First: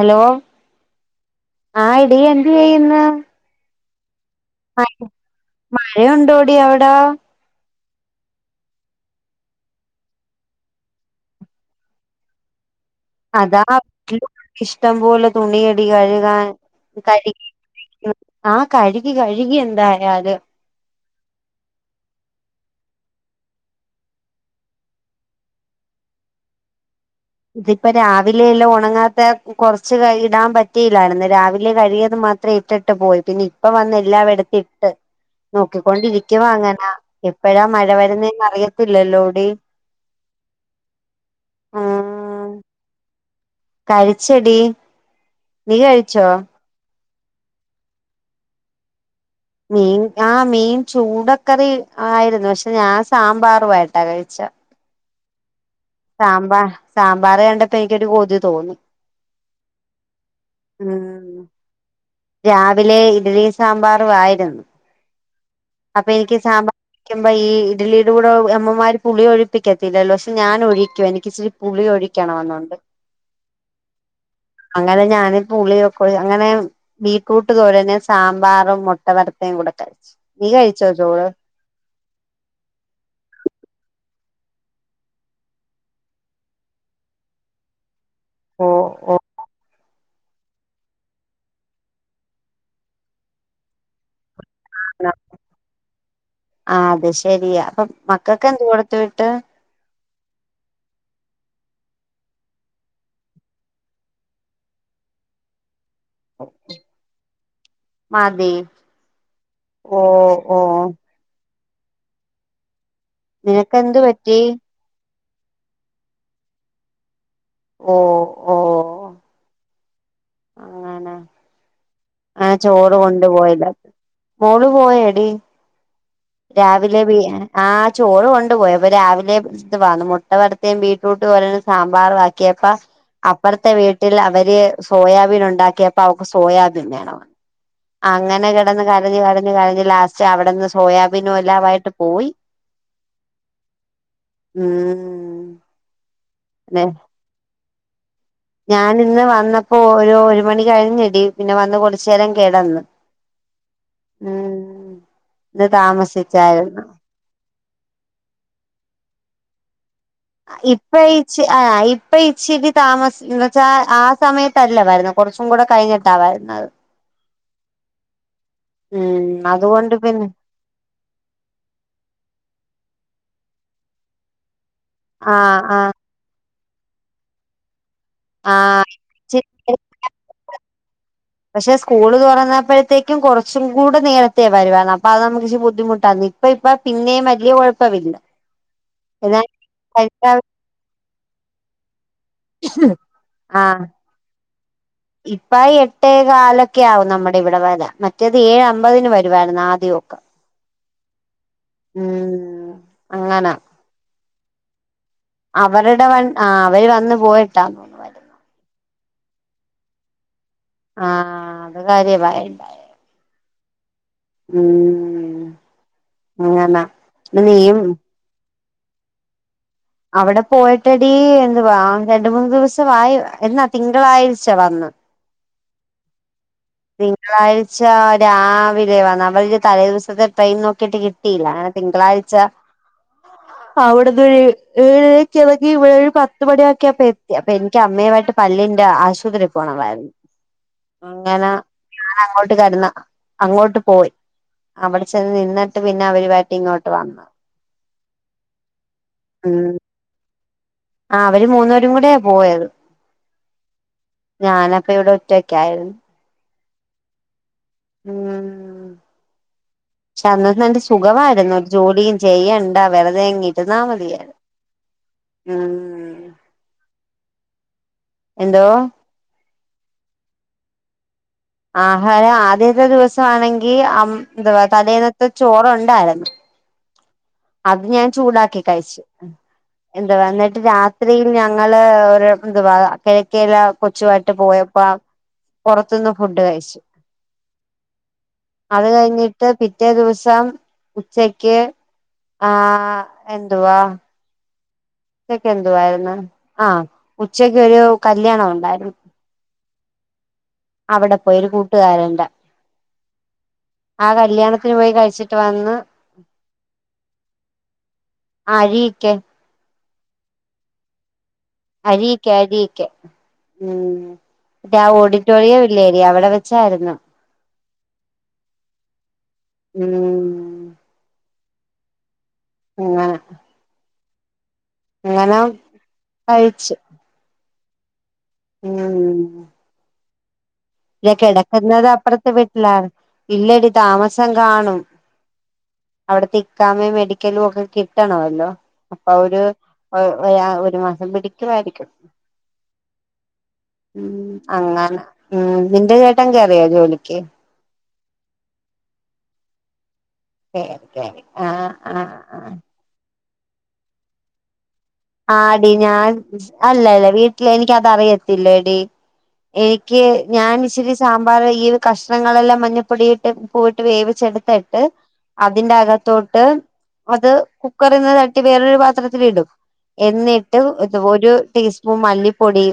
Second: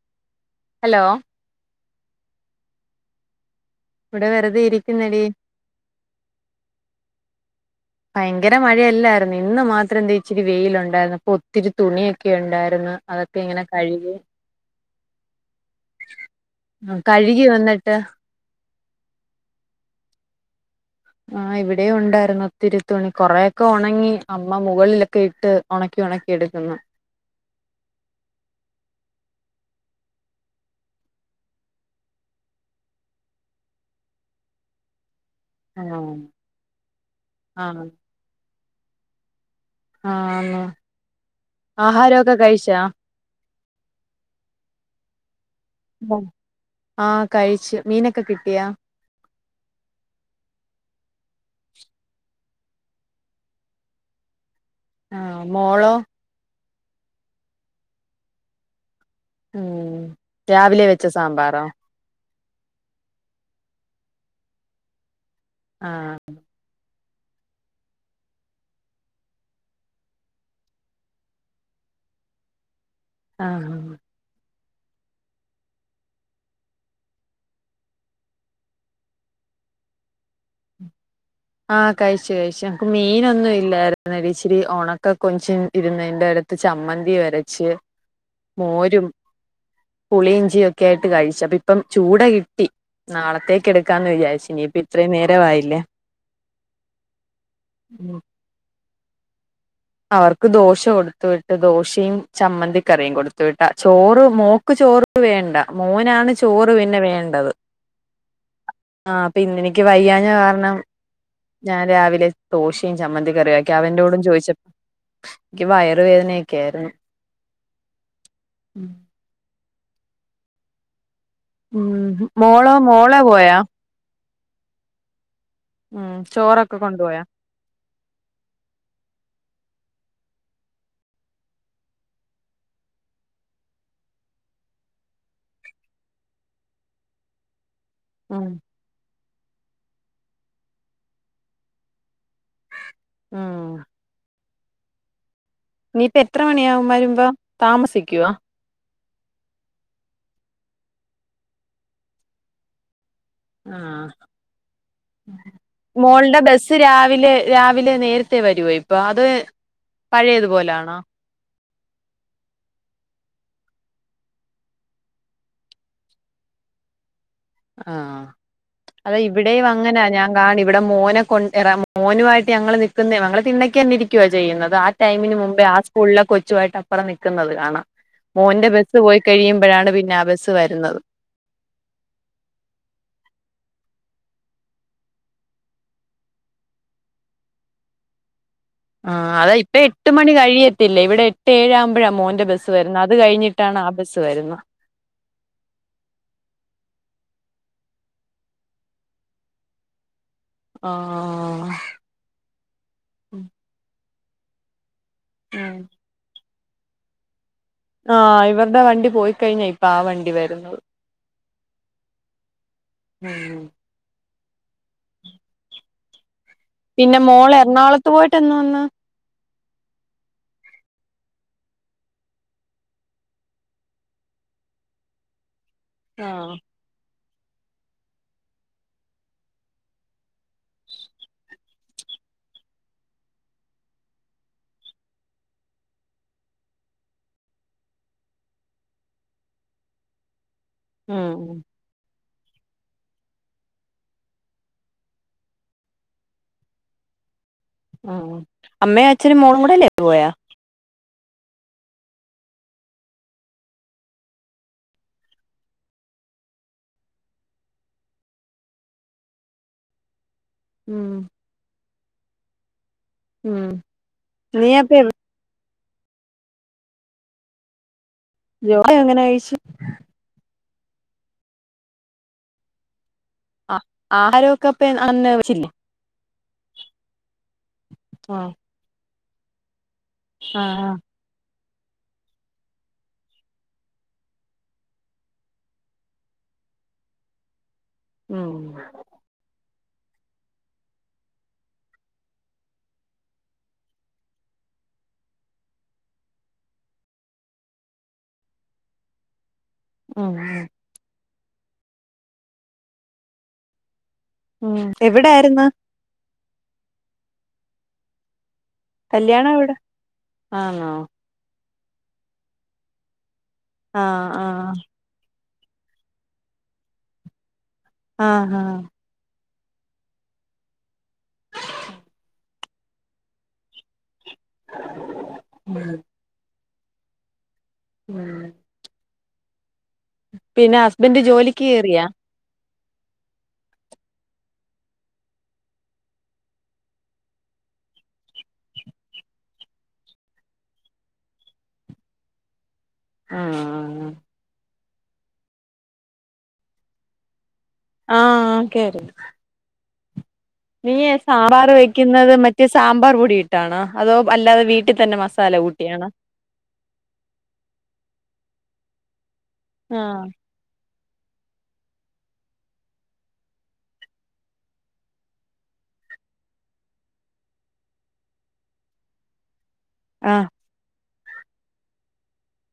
Hello hello ആഹ് എടീ എന്ത് ചെയ്യുന്നു? ഇവടെ വെറ്തെ ഇരിക്ക്ന്നടി മഴയുണ്ടോടി അവിടാ ഭയങ്കര മഴയല്ലായിര്ന്നൊ? ഇന്ന് മാത്രം എന്താ ഇച്ചിരി വെയിലുണ്ടായിര്ന്നു അപ്പൊത്തിരി തുണിയൊക്കെ ണ്ടായിര്ന്നു. അതാ [unintelligible] ഷ്ടംപോലെ തുണിയടി കഴ്കാൻ ഉം, കഴി കഴുകി വന്നിട്ട് [unintelligible] ആഹ് കഴിക്ക കഴികി എന്തായാലും ആഹ് ഇവടെയും ഉണ്ടായിരുന്നു ഒത്തിരി തുണി കൊറെക്കെ ഒണങ്ങി അമ്മ മുകളിലൊക്കെ ഇട്ട് ഒണക്കി ഒണക്കി എട്ക്കുന്നു. ഇതിപ്പോ രാവിലെല്ലാം ഒണങ്ങാത്ത കൊർച്ച് കഴി ഇടാൻ പറ്റില്ലായിര്ന്നു രാവിലെ കഴുകിയത് മാ ത്രേ ഇട്ടിട്ട് പോയി പിന്നെ ഇപ്പൊ വന്ന് എല്ലവടത്തിട്ട്. ആ നോക്കിക്കൊണ്ടിരിക്കുവാ അങ്ങന എപ്പഴാ ആ മഴ വരുന്നെന്ന് അറിയത്തില്ലല്ലോടി. ആന്ന് ഉം ആഹാരൊക്കെ കഴിച്ചാ? കഴിച്ചെടി നീ കഴിച്ചോ? ആഹ് കഴിച്ചു. മീനൊക്കെ കിട്ടിയാ? മീൻ ആഹ് മീൻ ചൂടക്കറി ആയിരുന്നു പക്ഷെ ഞാൻ സാമ്പാറുവായിട്ടാ കഴിച്ച. ആഹ് മോളോ? സാമ്പാ സാമ്പാർ കണ്ടപ്പോ എനിക്കൊരു കൊതി തോന്നി. ഉം രാവിലെ വെച്ച ഉം സാമ്പാറോ? രാവിലെ ഇഡലി, സാമ്പാറു ആയിരുന്നു. ആ അപ്പ എനിക്ക് സാമ്പാ ക്ക്യുമ്പ ഈ ഇഡലിടെ കൂടെ അമ്മമാര് പുളി ഒഴിപ്പിക്കത്തില്ലല്ലോ? പക്ഷെ ഞാനൊഴിക്കും എനിക്കിച്ചിരി പുളി ഒഴിക്കണമെന്നുണ്ട്. അങ്ങനെ അങ്ങനെ ഞാന് പുള്ളിയൊക്കൊഴ് അങ്ങനെ ബീറ്റ്റൂട്ട് തോരന്, സാമ്പാറും മുട്ട വറ്ത്തെം കൂടെ കഴിച്ചു. നീ കഴിച്ചോ ചോറ്? ആഹ് കഴിച്ചു കഴിച്ചു. ക്ക് മീനൊന്നുല്ലായിരുന്നെടി ഇച്ചിരി ഒണക്ക കൊഞ്ചു ഇരുന്നൻ്റെയടു ത്ത് ചമ്മന്തിം അരച്ച് ഓ മോരും ഓ പുളിഞ്ചിയൊക്കയിട്ട് കഴിച്ചു. അപ്പ ഇപ്പം ചൂട കിട്ടി. നാളത്തേക്കെടുക്കാന്ന് വിചാരിച്ച് ഇ ഇത്രേം നേരവായില്ലേ ആഹ് അത് ശെരിയാ അപ്പം മക്കക്കെന്ത് കൊട്ത്ത് വിട്ട്? അവർക്ക് ദോശ കൊട്ത്ത് വിട്ട്. ദോശയും ചമ്മന്തിക്കറിയും കൊട്ത്ത് വിട്ടാ. ചോറ് മോക്ക് ചോറ് റു വേണ്ട മോനാണ് ചോറ് പിന്നെ വേണ്ടത്. മതി ആഹ് അപ്പൊ ഇന്നെനിക്ക് ഓ വയ്യാഞ്ഞ ഓ കാരണം ഞാൻ രാവിലെ ദോശിം ചമ്മന്തി കറിയക്കി. നിനക്കെന്ത് അവൻ്റൊടും പറ്റി ചോയ്ച്ച ൻക്ക് വയറുവേദനയെക്കായിരുന്നു. ഓഹ് ഓഹ് ഉം അങ്ങനെ ഉം ആ മോളോ ചോറ് മോള് കൊണ്ടു പോയ? പോയില്ല മോള് പോയടി. ഉം ചോറൊക്കെ രാവിലെ ബി കൊണ്ടുപോയാ ആഹ് ചോറ് കൊണ്ട് പോയി അപ്പ രാവിലെ ഇതുവാന്ന് മുട്ട വറ്തേം ബീട്രൂട്ട് തോരനും സാമ്പാറും ആക്കിയപ്പ അപ്പറത്തെ വീട്ടിൽ അവര് സോയാബീൻ ഉണ്ടാക്കിയപ്പോ അവക്ക് സോയാബീൻ വേണമെന്ന് ഉം അങ്ങനെ കിടന്ന് കരഞ്ഞ് കരഞ്ഞ് കരഞ്ഞ് ലാസ്റ്റ് അവിടുന്ന് സോയാബീനും എല്ലാവായിട്ട് പോയി ഉം. ഉം ഇനിയിപ്പ എത്ര മണിയാവും വരുമ്പോ താമസിക്കോ? ഞാനിന്ന് വന്നപ്പോ ഒരു ഒരു മണി കഴിഞ്ഞെടി പിന്നെ വന്ന് കൊറച്ചുനെരം കേടാന്ന് ആ ഇന്ന് മോൾ ടെ ബസ്സ് താമസിച്ചായിരുന്നു രാ വിലെ രാവിലെ നേരത്തെ വെരുവോ ഇപ്പ അത് പഴയതുപോലാണോ ഇപ്പൊയി ആ ഇപ്പൊയിച്ചിരി താമസം എന്ത വച്ചാ ആ സമയത്തല്ല വരുന്നെ കുറച്ചും കൂടെ കഴിഞ്ഞി [unintelligible] ആഹ് അത ഉം ഇവിടെയും അതുകൊണ്ട് അങ്ങനാ പിന്നെ ഞാൻ കാണും ഇവിടെ മോനെ കൊണ്ട് എറ മോനുവായിട്ട് ഞങ്ങൾ നിക്കുന്നയാ ഞങ്ങള് തിണക്കെന്നെ ഇരിക്കുവ ചെയ്യുന്നത് ടൈമിന് ആഹ് മുമ്പേ ആ ആഹ് സ്കൂളിലൊ കൊയ്യിട്ട് അപ്പറം നൽക്കുന്നത് കാണാം മോന്റെ ആഹ് ബസ്സ്പോയി കഴിയുമ്പഴാണ് പിന്നാബസ് വരുന്നത് പക്ഷെ സ്കൂള് തുറന്നപ്പോഴത്തേക്കും കുറച്ചും കൂടെ നേരത്തെേ വരുവാണ് അപ്പൊ അത് നമുക്ക് ഇച്ചിരി ബുദ്ധിമുട്ടാക്കി ഇപ്പ ഇപ്പ പിന്നെം വല്യ കൊഴപ്പവില്ല ആഹ് അത ഇപ്പ എട്ട് മണി കഴിയത്തില്ലെ ഇവിടെ എട്ട് ഏഴാകുമ്പോഴാ മോന്റെ ബസ്സ് വരുന്ന അത് കഴിഞ്ഞിട്ടാണ് ആ ബസ്സ് വരുന്ന ഇപ്പയിഎട്ടേ കാലൊക്കെ ആവും നമ്മടെ ഇവിടെ വരാൻ മറ്റേത് ഏഴ് അമ്പതിന് വരുവായിരുന്നു ആദ്യോക്കെ [inaudible] ഓ ഉം അങ്ങനാ അവരുടെ വൺ ആ അവര് വന്നു പോയിട്ടാ ആ ഇവരുടെ വണ്ടി പോയിക്കഴിഞ്ഞാ ഇപ്പാവണ്ടി വരുന്നുള്ള ആഹ് അത് കാര്യ പറയണ്ട ഉം ഉം അങ്ങനെ പിന്നെ മോൾ എറണാകുളത്ത് പോയിട്ട് എന്ന് വന്ന് അവിടെ പോയിട്ടെടി എന്തുവാ രണ്ട് മൂന്ന് ദിവസവായി എന്നാ തിങ്കളാഴ്ച വന്ന് ആഹ് തിങ്കളാഴ്ച രാവിലെ വന്ന് അവര് തലേ ദിവസത്തെ ട്രെയിൻ നോക്കിയിട്ട് കി ട്ടിയില്ല അങ്ങനെ തിങ്കളാഴ്ച അവിടന്ന് ഒരു ഏഴക്കെ ഇളകി അവിടെന്നോര് ഏഴരക്കേറങ്ങി ഏഴ് പത്ത് മണിയൊക്കെയാപ്പോത്തി അപ്പൊ എനിക്ക് അമ്മയുവായിട്ട് പല്ലിന്റെ ആശുപത്രിയി പോണവായിരുന്ന് ഉം അങ്ങന ഞൻ അങ്ങോട്ട് കടന്ന് അങ്ങോട്ട് പോയി അവിടെ ചെന്ന് നിന്നിട്ട് പിന്നെ അവരുവായിട്ടിങ്ങോട്ട് വന്ന് ഉം അമ്മയും അച്ഛനും മോളും ഉം കൂടെയല്ലേ പോയാ ആ അവര് മൂന്ന്പേരും കൂടെയാ പോയത് ഞാനപ്പ ഇവിടെ ഒറ്റക്കായിരുന്ന് ഉം പക്ഷെ അന്ന് നല്ലെ ഉം സുഖവായിരുന്നു ഒരുജോലിയും ചെയ്യ ഉം വേർതേയങ്ങിരുന്നാ മതിയാര്ന്ന് നീ അപ്പ ഉം എന്തോ ജോലി എങ്ങനെ കഴിച്ചു ആഹാരം ആദ്യത്തെ ദിവസവാണെങ്കി ആ അം എന്തുവാ ആഹാരമൊക്കെ അപ്പ തലേന്നത്തെ അന്ന് വെച്ചില്ലേ ചോറുണ്ടായിരുന്നു അത് ഞാൻ ആ ചൂടാക്കി കഴിച്ചു എന്നിട്ട് ആ രാത്രി ഞങ്ങള് ഒരു എന്തുവാ കിഴക്കയില കൊച്ചുമായിട്ട് പോയപ്പോ പുറത്തുന്ന് ഫുഡ് കഴിച്ചു. ഉം അത് കഴിഞ്ഞിട്ട് പിറ്റേ ദിവസം ഉച്ചക്ക് ആഹ എന്തുവാ ഉച്ചക്ക് എന്തുായിരുന്നു ആഹ ഉച്ചക്ക് ഒരു കല്യാണം ഉണ്ടായിരുന്നു ആഹ് അവിടെ പോയൊരു കൂട്ടുകാരന്റെ ആ കല്യാണത്തിന് ഉം പോയി കഴിച്ചിട്ട് എവിടായിരുന്നു വന്ന് ആ ഴീക്ക് ല്ല്യാണ എവിടെ ആണോ അഴിക്കേ അഴിക്കേ ആ ഉം ആ യാ ഓടി വിക്ടോറിയ വില്ലേടി അവിടെ വെച്ചായിരുന്നു ആ ഹാ ഉം ആഹ് അങ്ങനെ ആഹ് കഴിച്ച് ഉം ന്നാ ഉം പിന്നെ ലേ ഹസ്ബൻഡ് ജോലിക്ക് കിടക്കുന്നത് കേറിയാ അപ്പുറത്ത് വിട്ടിലണ് ഇല്ലടി താമസം കാണും അവിടെ ഇക്കാമേയും മെഡിക്കലും ഒക്കെ കിട്ടണല്ലോ അപ്പൊ അവര് വ വരാൻ ഒരു മാസം പിടിക്കുവായിരിക്കും അങ്ങ ഉം നിന്റെ ചേട്ടൻ കേറിയോ ജോലിക്ക് ആ ഓക്കെ കേറി നീയേ കേറി ആഹ് സാമ്പാറ് ആഹ് വെക്കുന്നത് ആഹ് മറ്റേ സാമ്പാർ പൊടി ഇട്ടാണോ അതോ അല്ലാതെ വീ ട്ടി തന്നെ മസാല ആടി കൂട്ടിയാണോ ഞാൻ അല്ല അല്ല വീട്ടില് എനിക്കത അറിയത്തില്ല എടി എനിക്ക് ആഹ് ഞാൻച്ചരി സാമ്പാർ ഈ കഷ്ണങ്ങളെല്ലാം മഞ്ഞപ്പൊടിയിട്ട് പൂവിട്ട് വേവിച്ചെടുത്തിട്ട് അതിന്റെകത്തോട്ട് അത് കുക്കറിൽന്ന് തട്ടി വേറൊരു പാത്രത്തി ഇടും ആഹ് എന്നിട്ട് ത് ഒരു ടീസ്പൂൺ മല്ലിപ്പൊടി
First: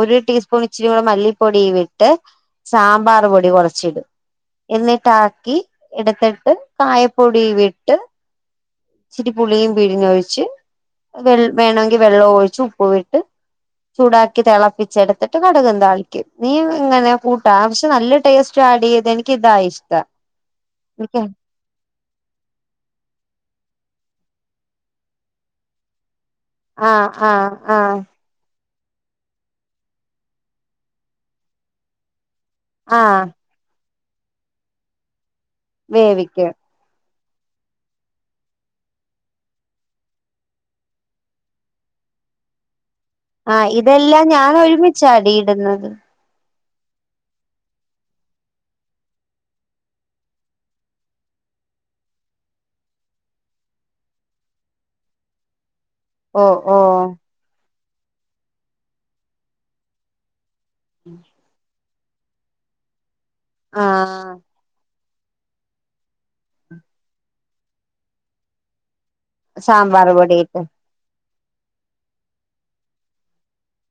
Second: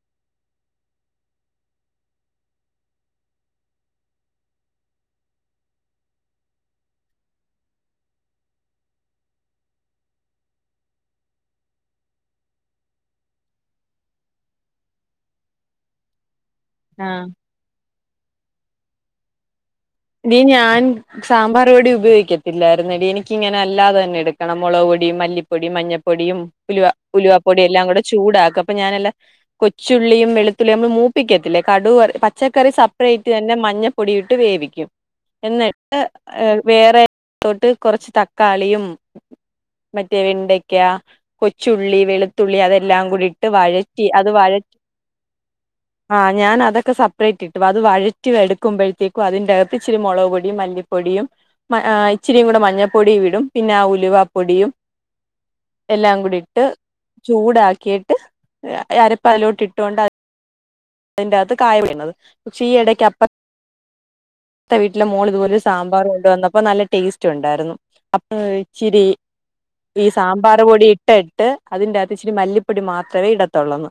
ഒരു ടീസ്പൂൺ ഇച്ചിരി കൂടെ മല്ലിപ്പൊടിയും ഇട്ട് സാമ്പാർ പൊടി കുറച്ച് ഇടും എന്നിട്ടാക്കി എടുത്തിട്ട് കായപ്പൊടിയും വിട്ട് ഇച്ചിരി പുളിയും പിഴിഞ്ഞ് ഒഴിച്ച് വെ വേണമെങ്കിൽ വെള്ളം ഒഴിച്ച് ഉപ്പ് വിട്ട് ചൂടാക്കി തിളപ്പിച്ചെടുത്തിട്ട് കടുകും താളിക്കും നീ ഇങ്ങനെ കൂട്ടാ പക്ഷെ നല്ല ടേസ്റ്റ് ആ ടീ ത് എനിക്ക തായി ഇഷ്ടം ടീ ഞാൻ എനിക്ക് സാമ്പാറ് പൊടി ഉപയോഗിക്ക ഇല്ലായിരുന്നടി എനിക്കിങ്ങനെ അല്ലാതെ തന്നെ എടുക്കണം മുളക് പൊടിയ മല്ലിപ്പൊടിയും മഞ്ഞൾപ്പൊടിയും ഉലുവ ആഹ് ഉലുവ ആഹ് പൊടി എല്ലാം ആഹ് കൂടെ ചൂടാക്കും അപ്പൊ ഞാനല്ല കൊച്ചുള്ളിയും വെളുത്തുള്ളിയും നമ്മള് മൂപ്പിക്കത്തില്ലേ കടു പച്ചക്കറി ആഹ് സെപ്പറേറ്റ് തന്നെ മഞ്ഞൾപ്പൊടിയും ഇട്ട് വേവിക്കും എന്നിട്ട് വേവിക്കും വേറെ തോട്ട് കുറച്ച് തക്കാളിയും മറ്റേ വെണ്ടയ്ക്ക കൊച്ചുള്ളി വെളുത്തുള്ളി അതെല്ലാം കൂടി ഇട്ട് ആഹ് വഴറ്റി ഇതെല്ലാം ഞാൻ ഒരുമിച്ചാടി ഇടുന്നത് ആ ഞാന അതൊക്കെ സെപ്പറേറ്റ് ഇടും അത് വഴറ്റി എടുക്കുമ്പോഴത്തേക്കും അതിൻ്റെ ഇച്ചിരി മുളക് പൊടിയും മല്ലിപ്പൊടിയും മ ആ ഇച്ചിരിക്കുടിയും കൂടെ മഞ്ഞൾപ്പൊടി ഇടും പിന്നെ ആ ഉലുവ പൊടിയും എല്ലാം ഓ കൂടിട്ട് ഓ ചൂടാക്കിയിട്ട് അരപ്പ അലോട്ട് ഇട്ടുകൊണ്ട് അതിന്റെകത്ത് കായ വീണത് പക്ഷേ ഈ ഇടക്ക്പ്പ ആഹ് ത്തെ വീട്ടിലെ മോൾ ഇതുപോലെ സാമ്പാർ കൊണ്ടുവന്നപ്പോ നല്ല ടേസ്റ്റ് ഉണ്ടായിരുന്നു അപ്പ ഇച്ചിരി ഈ സാമ്പാർ പൊടിയിട്ട് സാമ്പറ് പൊടി ഇ ഇട്ട ട്ട് അതിന്റെകത്ത് ഇച്ചിരി മല്ലിപ്പൊടി മാത്രവേ ഇടത്തൊള്ളന്ന്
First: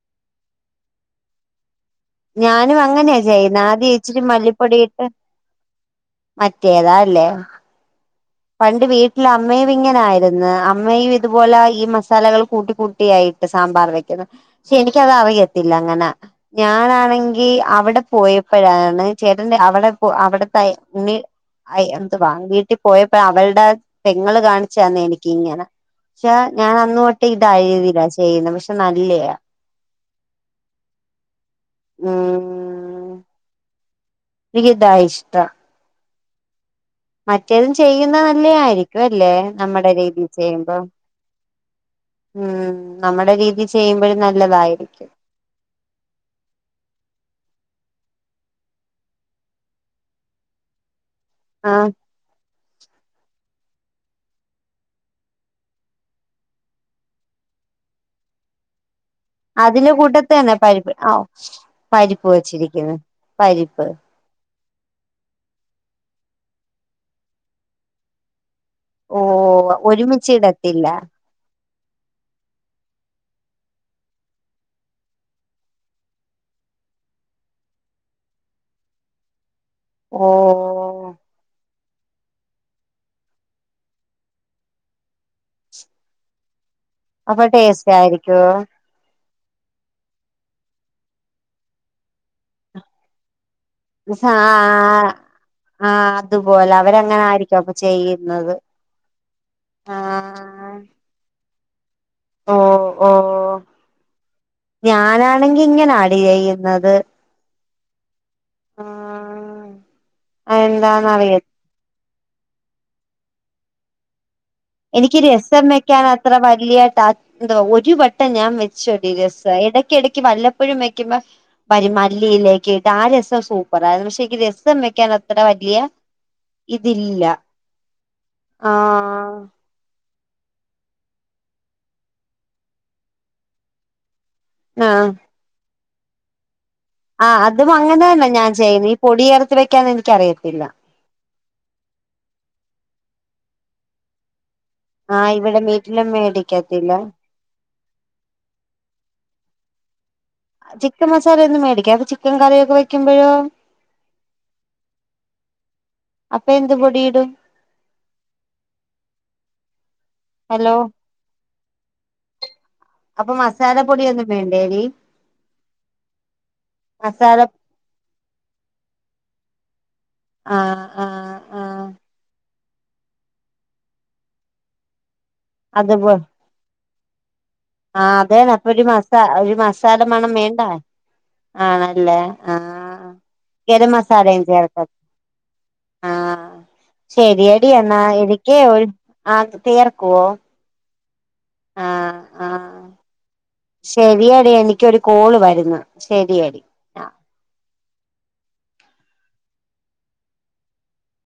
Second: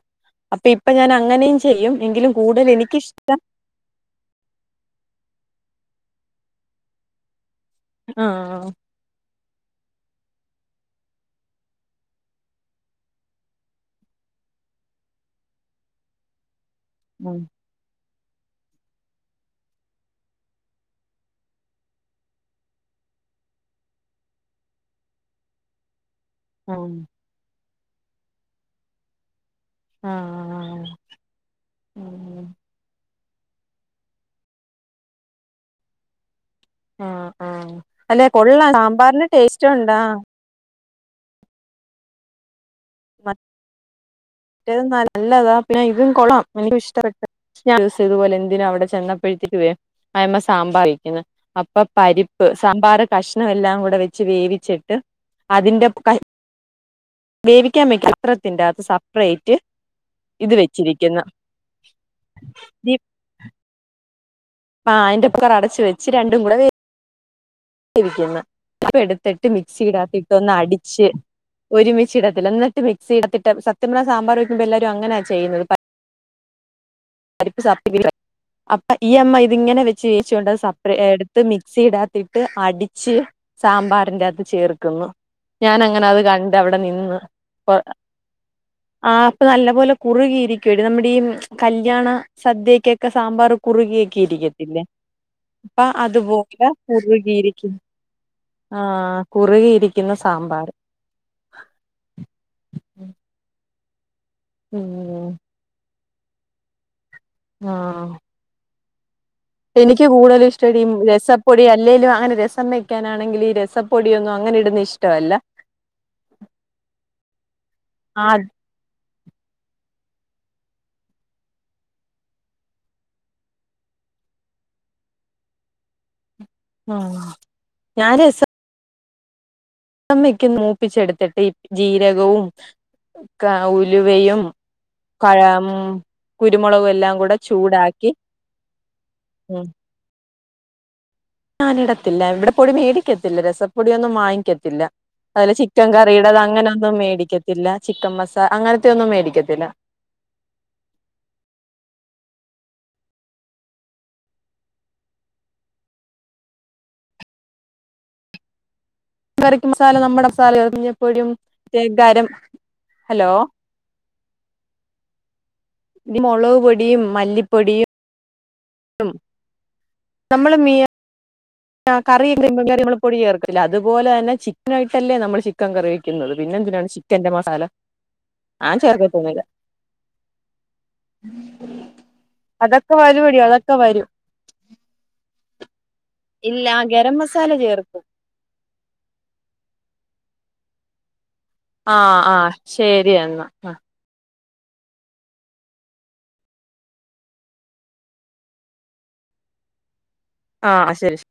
അപ്പൊ ഇപ്പൊ ഞാൻ അങ്ങനെയും ചെയ്യും എങ്കിലും കൂടുതൽ ഞാനും അങ്ങനെയാ എനിക്കിഷ്ടം ചെയ്യുന്ന ആദ്യ ഇച്ചിരി മല്ലിപ്പൊടിയിട്ട് മറ്റേതാല്ലേ ആഹ് പണ്ട് വീട്ട ഇല്ല അമ്മയും ഇങ്ങനൊയിരുന്നു അമ്മയും ഇതുപോലെ ഈ മസാലകൾ കൂട്ടി കൂട്ടിയായിട്ട് സാമ്പാർ വെക്കുന്നു പക്ഷെ എനിക്കത് അവിയത്തില്ല അങ്ങനെ ഞാനാണെങ്കി അവിടെ പോയപ്പോഴാണ് ചേട്ടൻ് അവിടെ പോ അവിടെ ത [unintelligible] അയി എന്തു വാ വീട്ടിൽ പോയ അപ്പ അവളുടെ പെങ്ങൾ കാണിച്ചന്ന എനിക്ക് ഇങ്ങനെ പക്ഷെ ഞാൻ ആഹ് ആഹ് അന്ന്തൊ ഇത്ഴുതില്ല ചെയ്യുന്നത് പക്ഷെ നല്ലയാ ആഹ് ആഹ് ഉം എനിക്കിത ഇഷ്ടം ആഹ് മറ്റേതും ആഹ് ചെയ്യുന്ന അല്ലെ നല്ല കൊള്ളാം ആയിരിക്കും സാമ്പാറിന് അല്ലേ ടേസ്റ്റ് നമ്മുടെ ഉണ്ടാ രീതിൽ ചെയ്യുമ്പം ഉം നമ്മുടെ രീതി ചെയ്യുമ്പോഴും മറ്റേത് നല്ലതായിരിക്കും നല്ലതാ പിന്നെ ഇതും കൊളം എനിക്കും ഇഷ്ടപ്പെട്ട ഞൻ ഇതുപോലെ എന്തിനും അവിടെ ചെന്നപ്പോഴത്തേക്ക് വേ അയ്മ സാമ്പാരിക്കുന്നു അപ്പൊ ആഹ് പരിപ്പ് സാമ്പാറ് കഷ്ണം എല്ലാം കൂടെ വെച്ച് വേവിച്ചിട്ട് അതിൻന്റെ വേവിക്കാൻ വക്കും ഇത്രത്തിന്റെ അത് അതിന്റെ കൂട്ടത്ത തന്നെ പരിപ്പ് ആ പരിപ്പ് വെച്ചിരിക്കുന്നു പരിപ്പ് ആ അയിന്റെ പ്പുകർ അടച്ച് വെച്ച് രണ്ടും കൂടെ വോ വേവിക്കുന്ന് അപ്പ ഓ എടുത്തിട്ട് മിക്സി ഇടത്തിട്ട ഒന്ന് ഒരുമിച്ചിടത്തില്ല അടിച്ച് ഒരുമിച്ചിടത്തില്ല എന്നിട്ട് മിക്സ്ത്തിട്ട് സത്യം പറഞ്ഞ സാമ്പാറ് വെക്കുമ്പോ എല്ലാരും അങ്ങനെയാ ചെയ്യുന്നത് പരിപ്പ് സർട്ടിഫിക്ക അപ്പ ഈ അമ്മ ഇതി ഇങ്ങനെ വെച്ച് ഓ ചേയിച്ചോണ്ട എടുത്ത് മിക്സി ഇടാത്തിട്ട് അടിച്ച് സാമ്പാറിന്റെ അത്ത് ചേർക്കുന്നു ഞാൻ അങ്ങനെ അത് കണ്ട് അവിടെ നിന്ന് അപ്പൊ ടേസ്റ്റ് ആയിരിക്കുവോ ആ അപ്പ നല്ല പോലെ കുറുകിയിരിക്കുവടി നമ്മുടെ ഈ കല്യാണ സദ്യക്കൊക്കെ സാമ്പാർ കുറുകിയക്കെ സാ ഇരിക്കത്തില്ലേ അപ്പ ആഹ് അതുപോലെ അവരങ്ങനെ ആയിരിക്കും കുറുകിയിരിക്കും അപ്പൊ ചെയ്യുന്നത് ആഹ് കുറുകിയിരിക്കുന്ന സാമ്പാർ ആഹ് ഓ ഓ ഉം ഞാനാണെങ്കി ഇങ്ങനെ ആ ഡി ചെയ്യുന്നത് ആഹ് ആഹ് എനിക്ക് കൂടുതല ഇഷ്ട ഡി അതെന്താന്നറിയ രസപൊ ഡി അല്ലെങ്കും അങ്ങനെ രസം വെക്കാണെങ്കിൽ ഈസപ്പൊടി ഒന്നും അങ്ങനെ ഇട് എനിക്ക് രസം വെക്കാൻ അത്ര വലിയ ടാസ് എന്തുവ ഒരു വെട്ടം ആഹ് ഞാൻ വെ ചെടി രസം ഇടക്ക ഇടക്ക് വല്ലപ്പോഴും വെക്കുമ്പോ പരിമല്ലിയിലേക്ക ഇട്ട് ആ രസം സൂപ്പർ ആരുന്നു പക്ഷെ രസം വയ്ക്കാണ് അത്ര വലിയ ഉം [unintelligible] ഇതില്ല ആഹ് അമ്മക്ക് നൂപ്പിച്ചെടുത്തിട്ട് ഈ ജീരകവും ഉലുവയും ആഹ് [unintelligible] കുരുമുളക്കും എ ആഹ് അതും അങ്ങനെ തന്നെ ഞാൻ ചെയ്യുന്ന ഈ പൊടിയേർത്തി ഉം വെക്കാന്ന് എനിക്ക്‌ അറിയത്തില്ല ഞാനിടത്തില്ല ഇവിടെ പൊടി മേടിക്കത്തില്ല രസപ്പൊടിയൊന്നും വാങ്ങിക്കത്തില്ല ആഹ് അതില് ഇവിടെ ചിക്കൻ വീട്ടിലും കറിയുടെ അത് മേടിക്കത്തില്ല അങ്ങനെയൊന്നും മേടിക്കത്തില്ല ചിക്കൻ മസാല അങ്ങനത്തെ ഒന്നും മേടിക്കത്തില്ല ചിക്കൻ മസാല ഒന്നും മേടിക്കാ അപ്പൊ ചിക്കൻ കറിയൊക്കെ വെക്കുമ്പോഴോ അപ്പൊ എന്ത് പൊടിയിടും ചിക്കൻകറിക്ക് മസാല നമ്മുടെ ഹലോ മസാലയിടും മഞ്ഞപ്പൊടിം ഗരം ഹലോ അപ്പൊ മസാല പൊടി ഒന്നും വേണ്ടടി ടി മുളക് പൊടിയും മല്ലിപ്പൊടി യും നമ്മൾ മിയ ആഹ് ആഹ് ആഹ് കറിയും മീൻ കറി നമ്മൾ പൊടി ചേർക്ക്ത്തില്ലി അതുപോലെ തന്നെ ചിക്കനിട്ടല്ലേ നമ്മൾ ചിക്കൻ കറി വെക്കുന്നത് പിന്നെ എന്തിനാണ് ചിക്കന്റെ മസാല ആഹ് അതെന്നെ അപ്പൊ ഞാൻ ഒരു മസ ചേർക്കത്തൊന്നുമില്ല ഒരു മസാല മണം വേണ്ട ആണല്ലേ അതൊക്കെ ആഹ് വരുവെടി അതൊക്കെ ഗര വരും മസാലയും ചേർക്കും ആഹ് ഇല്ല ഗരം മസാല ശരിയടി എന്ന ചേർക്കും എനിക്കെ ഒരു ആഹ് തീർക്കുവോ ആ ആഹ് ആ ആഹ് ശരി എന്നാ ആഹ് ശരിയടി എനിക്കൊരു കോള് വരുന്ന് ശരിയടി ആ ആഹ് ശരി ശരി